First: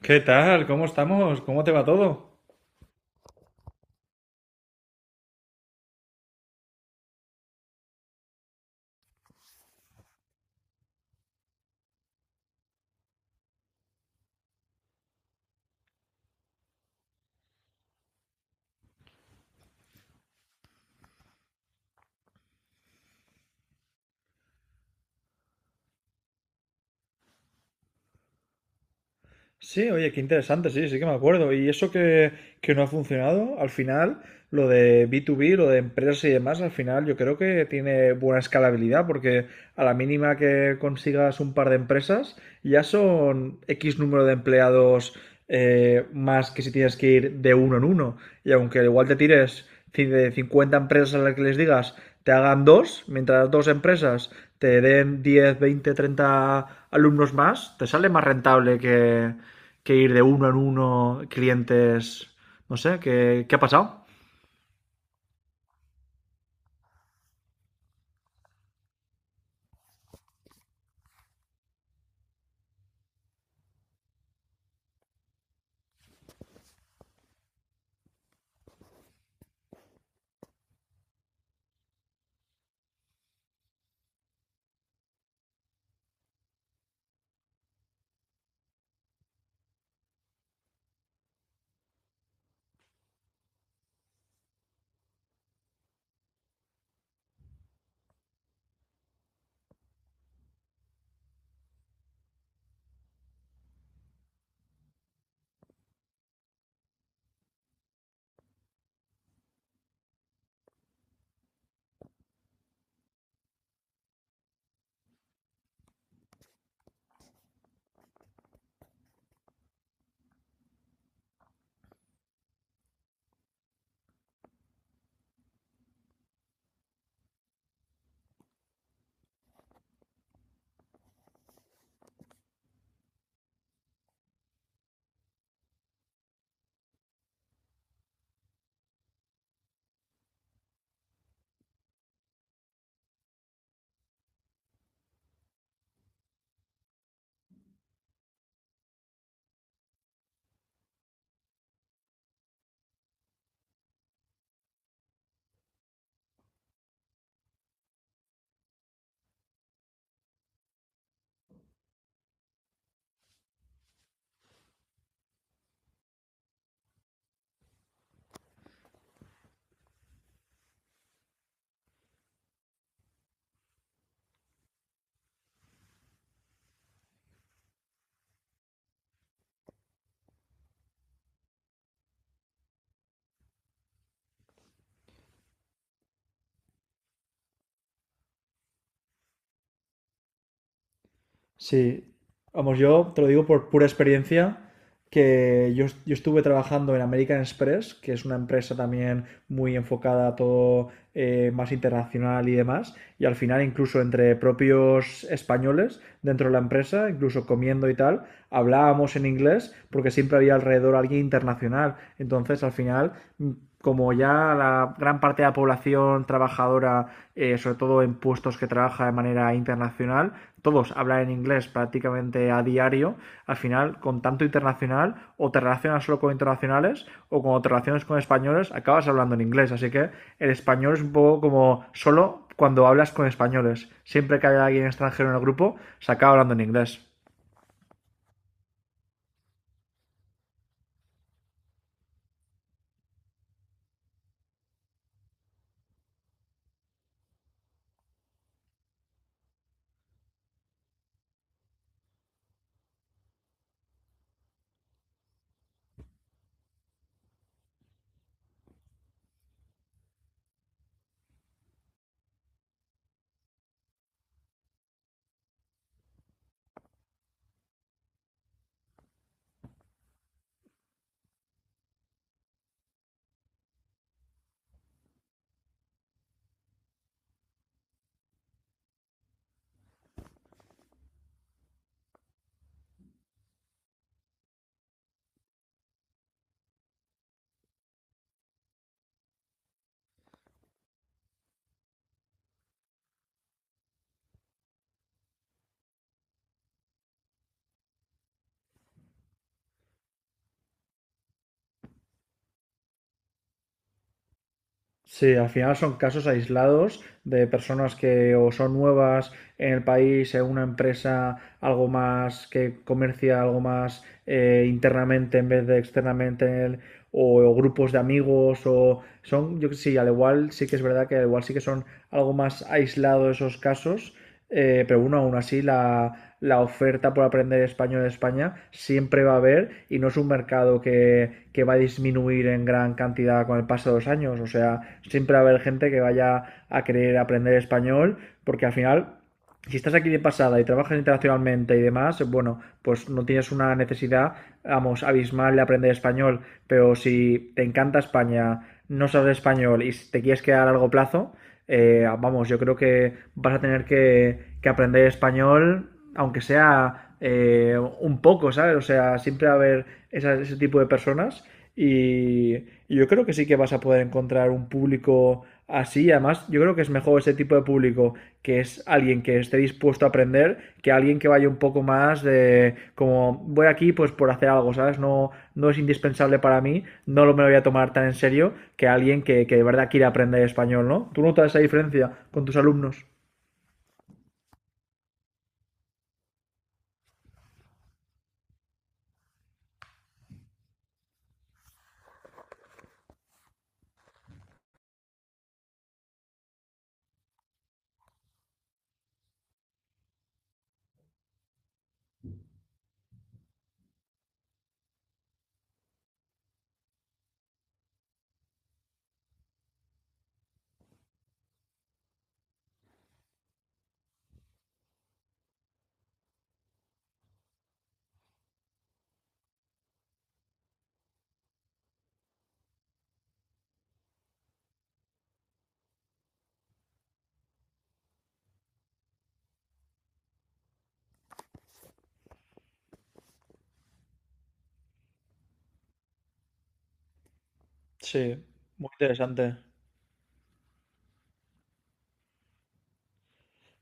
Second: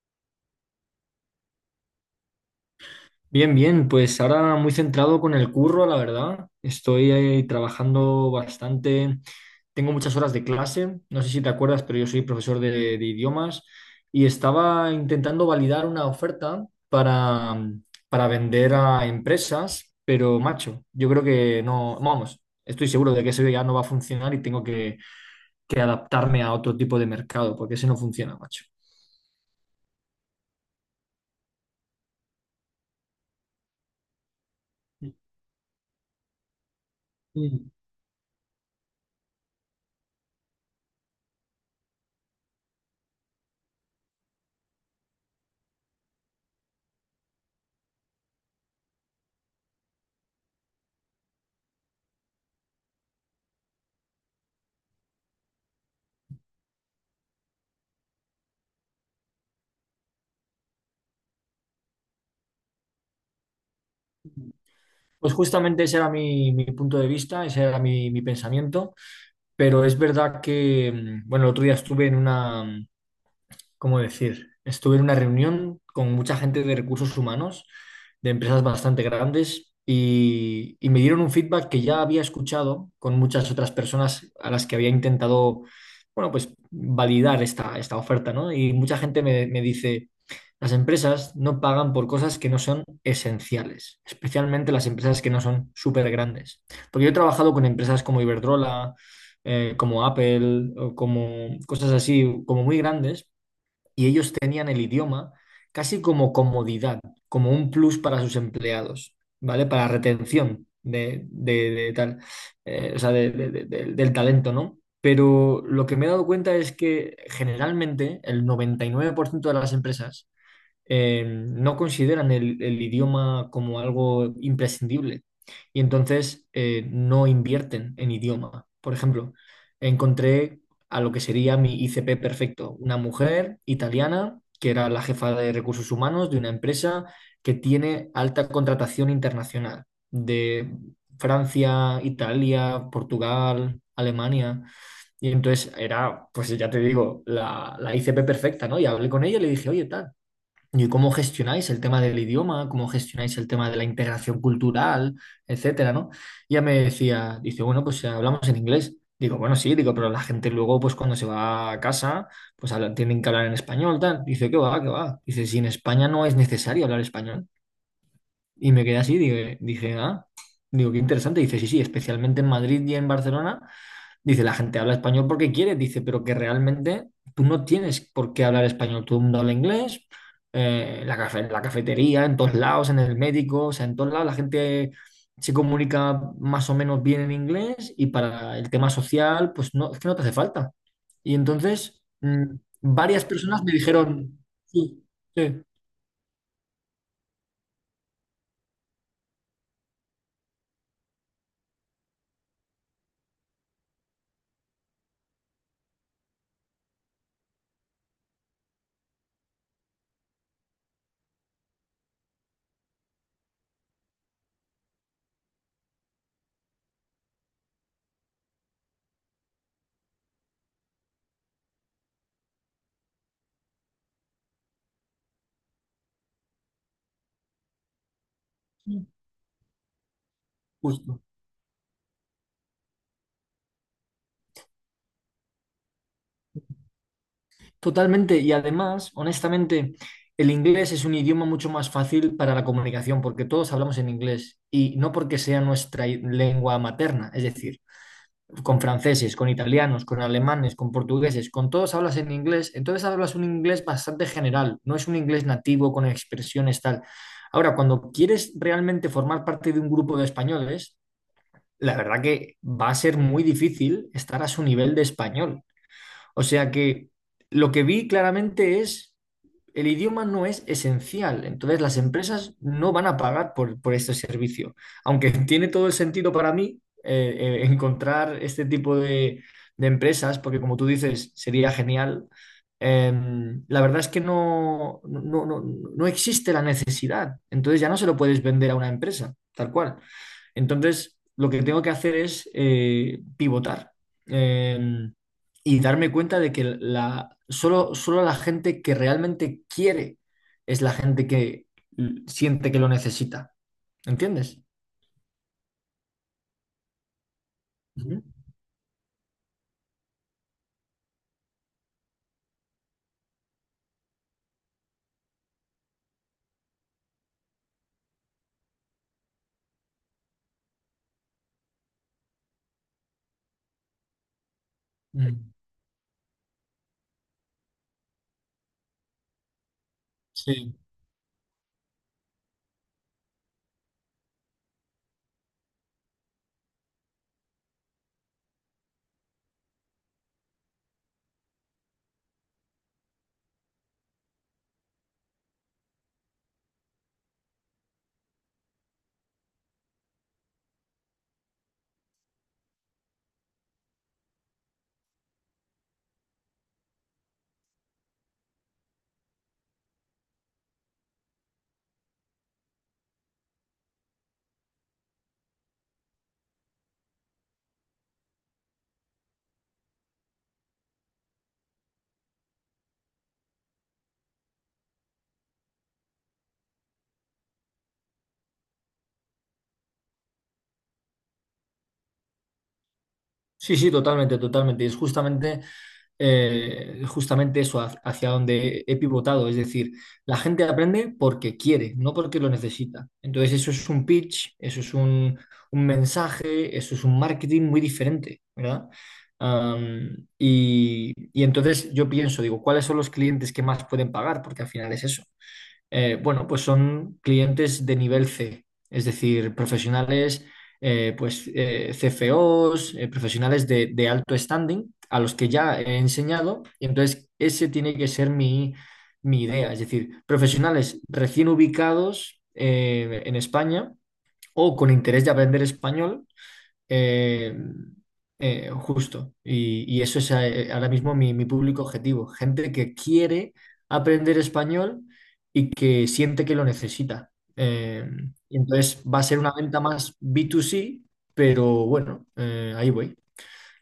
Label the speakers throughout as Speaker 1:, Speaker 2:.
Speaker 1: ¿Qué tal? ¿Cómo estamos? ¿Cómo te va todo?
Speaker 2: Bien, bien, pues ahora muy centrado con el curro, la verdad. Estoy ahí trabajando bastante, tengo muchas horas de clase, no sé si te acuerdas, pero yo soy profesor de idiomas y estaba intentando validar una oferta para vender a empresas, pero macho, yo creo que no, vamos, estoy seguro de que eso ya no va a funcionar y tengo que adaptarme a otro tipo de mercado, porque ese no funciona, macho.
Speaker 1: Sí, oye, qué interesante, sí, sí que me acuerdo. Y eso que no ha funcionado, al final, lo de B2B, lo de empresas y demás, al final yo creo que tiene buena escalabilidad, porque a la mínima que consigas un par de empresas, ya son X número de empleados, más que si tienes que ir de uno en uno. Y aunque igual te tires de 50 empresas a las que les digas, te hagan dos, mientras las dos empresas te den 10, 20, 30 alumnos más, te sale más rentable que ir de uno en uno, clientes, no sé, qué ha pasado?
Speaker 2: Pues justamente ese era mi punto de vista, ese era mi pensamiento, pero es verdad que, bueno, el otro día estuve en una, ¿cómo decir? Estuve en una reunión con mucha gente de recursos humanos, de empresas bastante grandes, y me dieron un feedback que ya había escuchado con muchas otras personas a las que había intentado, bueno, pues validar esta oferta, ¿no? Y mucha gente me dice, las empresas no pagan por cosas que no son esenciales, especialmente las empresas que no son súper grandes. Porque yo he trabajado con empresas como Iberdrola, como Apple, o como cosas así, como muy grandes, y ellos tenían el idioma casi como comodidad, como un plus para sus empleados, ¿vale? Para retención de tal, o sea, del talento, ¿no? Pero lo que me he dado cuenta es que generalmente el 99% de las empresas no consideran el idioma como algo imprescindible y entonces no invierten en idioma. Por ejemplo, encontré a lo que sería mi ICP perfecto, una mujer italiana que era la jefa de recursos humanos de una empresa que tiene alta contratación internacional de Francia, Italia, Portugal, Alemania. Y entonces era, pues ya te digo, la ICP perfecta, ¿no? Y hablé con ella y le dije, oye, tal. ¿Y cómo gestionáis el tema del idioma? ¿Cómo gestionáis el tema de la integración cultural, etcétera, ¿no? Y ella me decía, dice, bueno, pues hablamos en inglés. Digo, bueno, sí, digo, pero la gente luego, pues cuando se va a casa, pues tienen que hablar en español, tal. Dice, ¿qué va, qué va? Dice, si en España no es necesario hablar español. Y me quedé así, dije, ah, digo, qué interesante. Dice, sí, sí, especialmente en Madrid y en Barcelona. Dice, la gente habla español porque quiere, dice, pero que realmente tú no tienes por qué hablar español. Todo el mundo habla inglés, la en la cafetería, en todos lados, en el médico, o sea, en todos lados la gente se comunica más o menos bien en inglés y para el tema social, pues no, es que no te hace falta. Y entonces,
Speaker 1: Sí, vamos, yo te
Speaker 2: varias
Speaker 1: lo digo
Speaker 2: personas
Speaker 1: por
Speaker 2: me
Speaker 1: pura
Speaker 2: dijeron,
Speaker 1: experiencia,
Speaker 2: sí, sí,
Speaker 1: que yo estuve trabajando en American Express, que es una empresa también muy enfocada a todo más internacional y demás, y al final incluso entre propios españoles dentro de la empresa, incluso comiendo y tal, hablábamos en inglés porque siempre había alrededor alguien internacional. Entonces al final como ya la gran parte de la población trabajadora, sobre todo en puestos que trabaja de manera internacional, todos hablan en inglés prácticamente a diario, al final, con tanto internacional, o te relacionas solo con internacionales, o cuando te relacionas con españoles,
Speaker 2: sí,
Speaker 1: acabas hablando en inglés. Así que el español es un
Speaker 2: justo.
Speaker 1: poco como solo cuando hablas con españoles. Siempre que haya alguien extranjero en el grupo, se acaba hablando en inglés.
Speaker 2: Totalmente, y además, honestamente, el inglés es un idioma mucho más fácil para la comunicación porque todos hablamos en inglés y no porque sea nuestra lengua materna, es decir, con franceses, con italianos, con alemanes, con portugueses, con todos hablas en inglés, entonces hablas un inglés bastante general, no es un inglés nativo con expresiones tal. Ahora, cuando quieres realmente formar parte de un grupo de españoles, la verdad que va a ser muy difícil estar a su nivel de español. O sea que lo que vi claramente es, el idioma no es esencial, entonces las empresas no van a pagar por este servicio, aunque tiene todo el sentido para mí encontrar este tipo de empresas, porque como tú dices, sería genial. La verdad es que no, no, no, no existe la necesidad, entonces ya no se lo puedes vender a una empresa, tal cual. Entonces, lo que tengo que hacer es pivotar. Em, y darme cuenta de que solo, solo la gente que realmente quiere es la gente que siente que lo necesita. ¿Entiendes?
Speaker 1: Sí, al final son casos aislados de personas
Speaker 2: Ujú.
Speaker 1: que o son nuevas en el país, en una empresa, algo más que comercia, algo más internamente en vez de externamente, o grupos de amigos, o son, yo que sí, al igual sí que es verdad que al igual sí que son algo más aislados esos casos, pero bueno, aún
Speaker 2: Mm.
Speaker 1: así la oferta por aprender español en España siempre va a haber y no es un
Speaker 2: Sí.
Speaker 1: mercado que va a disminuir en gran cantidad con el paso de los años. O sea, siempre va a haber gente que vaya a querer aprender español porque al final si estás aquí de pasada y trabajas internacionalmente y demás, bueno, pues no tienes una necesidad, vamos, abismal de aprender español, pero si te encanta España, no sabes español y te quieres quedar a largo plazo, vamos, yo creo que vas a tener que aprender español, aunque sea un poco, ¿sabes? O sea, siempre va a haber ese tipo de personas y yo creo que sí que vas a poder encontrar un público así. Además, yo creo que es mejor ese tipo de público que es alguien que esté dispuesto a aprender que alguien que vaya un poco más de como voy aquí pues por hacer algo, ¿sabes? No, no es indispensable para mí, no lo me lo voy a tomar tan en serio que alguien que de verdad quiere aprender español, ¿no? ¿Tú notas esa diferencia con tus alumnos?
Speaker 2: Sí, sí, totalmente, totalmente. Y es justamente justamente eso hacia donde he pivotado. Es decir, la gente aprende porque quiere, no porque lo necesita. Entonces, eso es un pitch, eso es un mensaje, eso es un marketing muy diferente, ¿verdad? Y entonces yo pienso, digo, ¿cuáles son los clientes que más pueden pagar? Porque al final es eso. Bueno, pues son clientes de nivel C, es decir, profesionales CFOs, profesionales de alto standing a los que ya he enseñado. Y entonces ese tiene que ser mi idea, es decir, profesionales recién ubicados en España o con interés de aprender español eh, justo. Y eso es ahora mismo mi público objetivo. Gente que quiere aprender español y que siente que lo necesita. Eh,
Speaker 1: Sí,
Speaker 2: y
Speaker 1: muy
Speaker 2: entonces va a ser una
Speaker 1: interesante.
Speaker 2: venta más B2C, pero bueno, ahí voy.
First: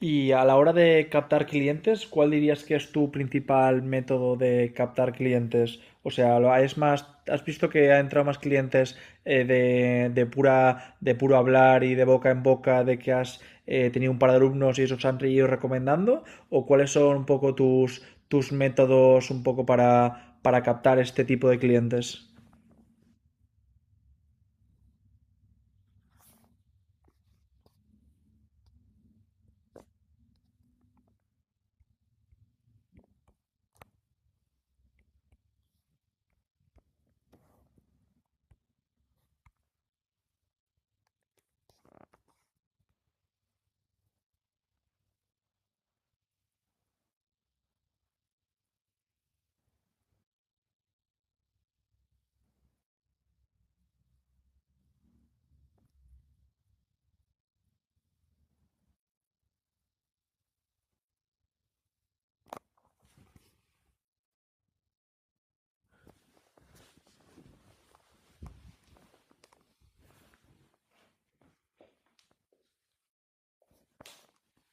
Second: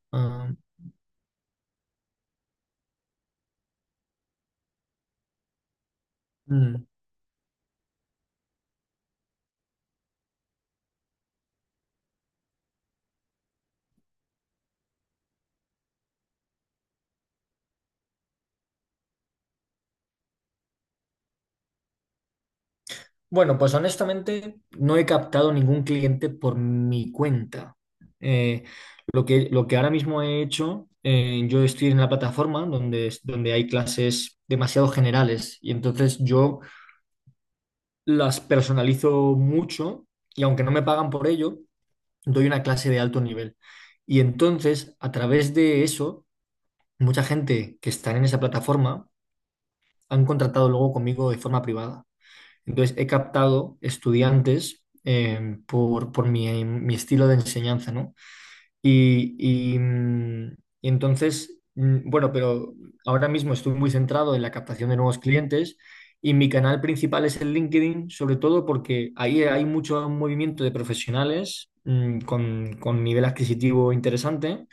Speaker 1: Y a
Speaker 2: Ah,
Speaker 1: la hora de captar clientes, ¿cuál dirías que es tu principal método de captar clientes? O sea, es
Speaker 2: mm.
Speaker 1: más, ¿has visto que ha entrado más clientes, de pura, de puro hablar y de boca en boca de que has tenido un par de alumnos y esos han ido recomendando? ¿O cuáles son un poco tus métodos un poco para captar este tipo de clientes?
Speaker 2: Bueno, pues honestamente no he captado ningún cliente por mi cuenta. Eh, lo que ahora mismo he hecho, yo estoy en la plataforma donde, donde hay clases demasiado generales y entonces yo las personalizo mucho y aunque no me pagan por ello, doy una clase de alto nivel. Y entonces, a través de eso, mucha gente que está en esa plataforma han contratado luego conmigo de forma privada. Entonces he captado estudiantes por mi estilo de enseñanza, ¿no? Y, y, mm, y entonces, bueno, pero ahora mismo estoy muy centrado en la captación de nuevos clientes y mi canal principal es el LinkedIn, sobre todo porque ahí hay mucho movimiento de profesionales con nivel adquisitivo interesante,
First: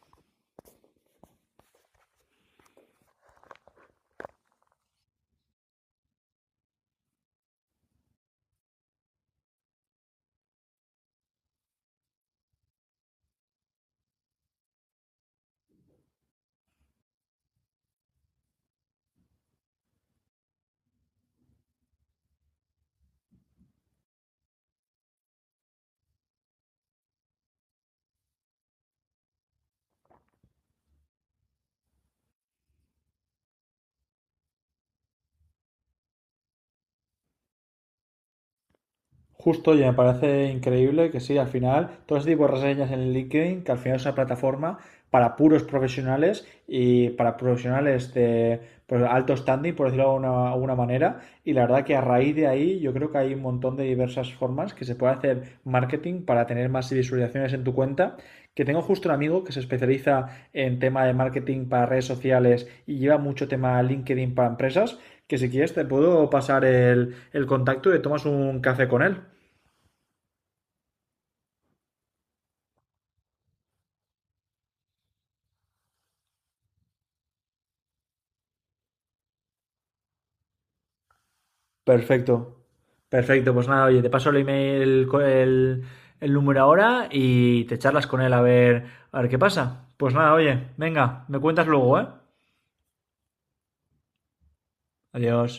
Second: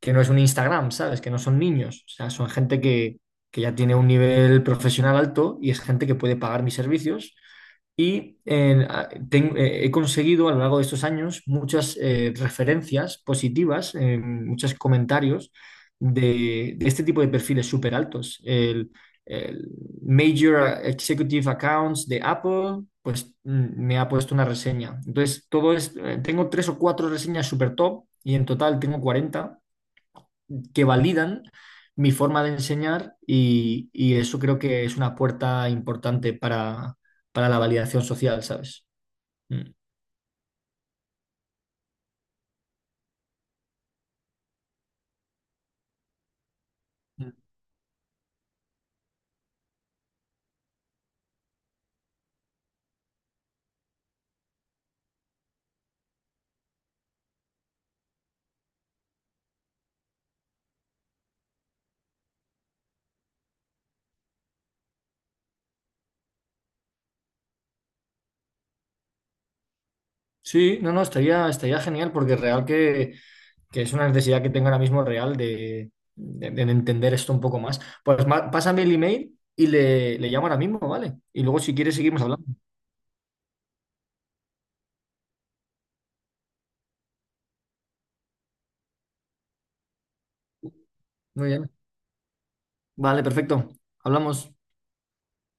Speaker 2: que no es un Instagram, ¿sabes? Que no son niños, o sea, son gente que ya tiene un nivel profesional alto y es gente que puede pagar mis servicios y he conseguido a lo largo de estos años muchas referencias positivas, muchos comentarios de este tipo de perfiles súper altos. El Major Executive Accounts de Apple, pues me ha puesto una reseña. Entonces, todo es, tengo tres o cuatro reseñas súper top y en total tengo 40 que validan mi forma de enseñar y eso creo que es una puerta importante para la validación social, ¿sabes? Mm.
Speaker 1: Justo, y me parece increíble que sí, al final, todo ese tipo de reseñas en LinkedIn, que al final es una plataforma para puros profesionales y para profesionales de pues, alto standing, por decirlo de alguna, alguna manera. Y la verdad que a raíz de ahí yo creo que hay un montón de diversas formas que se puede hacer marketing para tener más visualizaciones en tu cuenta. Que tengo justo un amigo que se especializa en tema de marketing para redes sociales y lleva mucho tema LinkedIn para empresas que si quieres te puedo pasar el contacto y tomas un café con él.
Speaker 2: Sí, no, no, estaría genial porque real que es una necesidad que tengo ahora mismo real de entender esto un poco más. Pues pásame el email y le llamo ahora mismo, ¿vale? Y luego si quieres seguimos hablando.
Speaker 1: Perfecto. Perfecto, pues nada, oye, te paso el email, el número ahora y te charlas con él a ver qué pasa. Pues nada, oye, venga, me
Speaker 2: Muy
Speaker 1: cuentas
Speaker 2: bien.
Speaker 1: luego, ¿eh?
Speaker 2: Vale, perfecto. Hablamos.
Speaker 1: Adiós.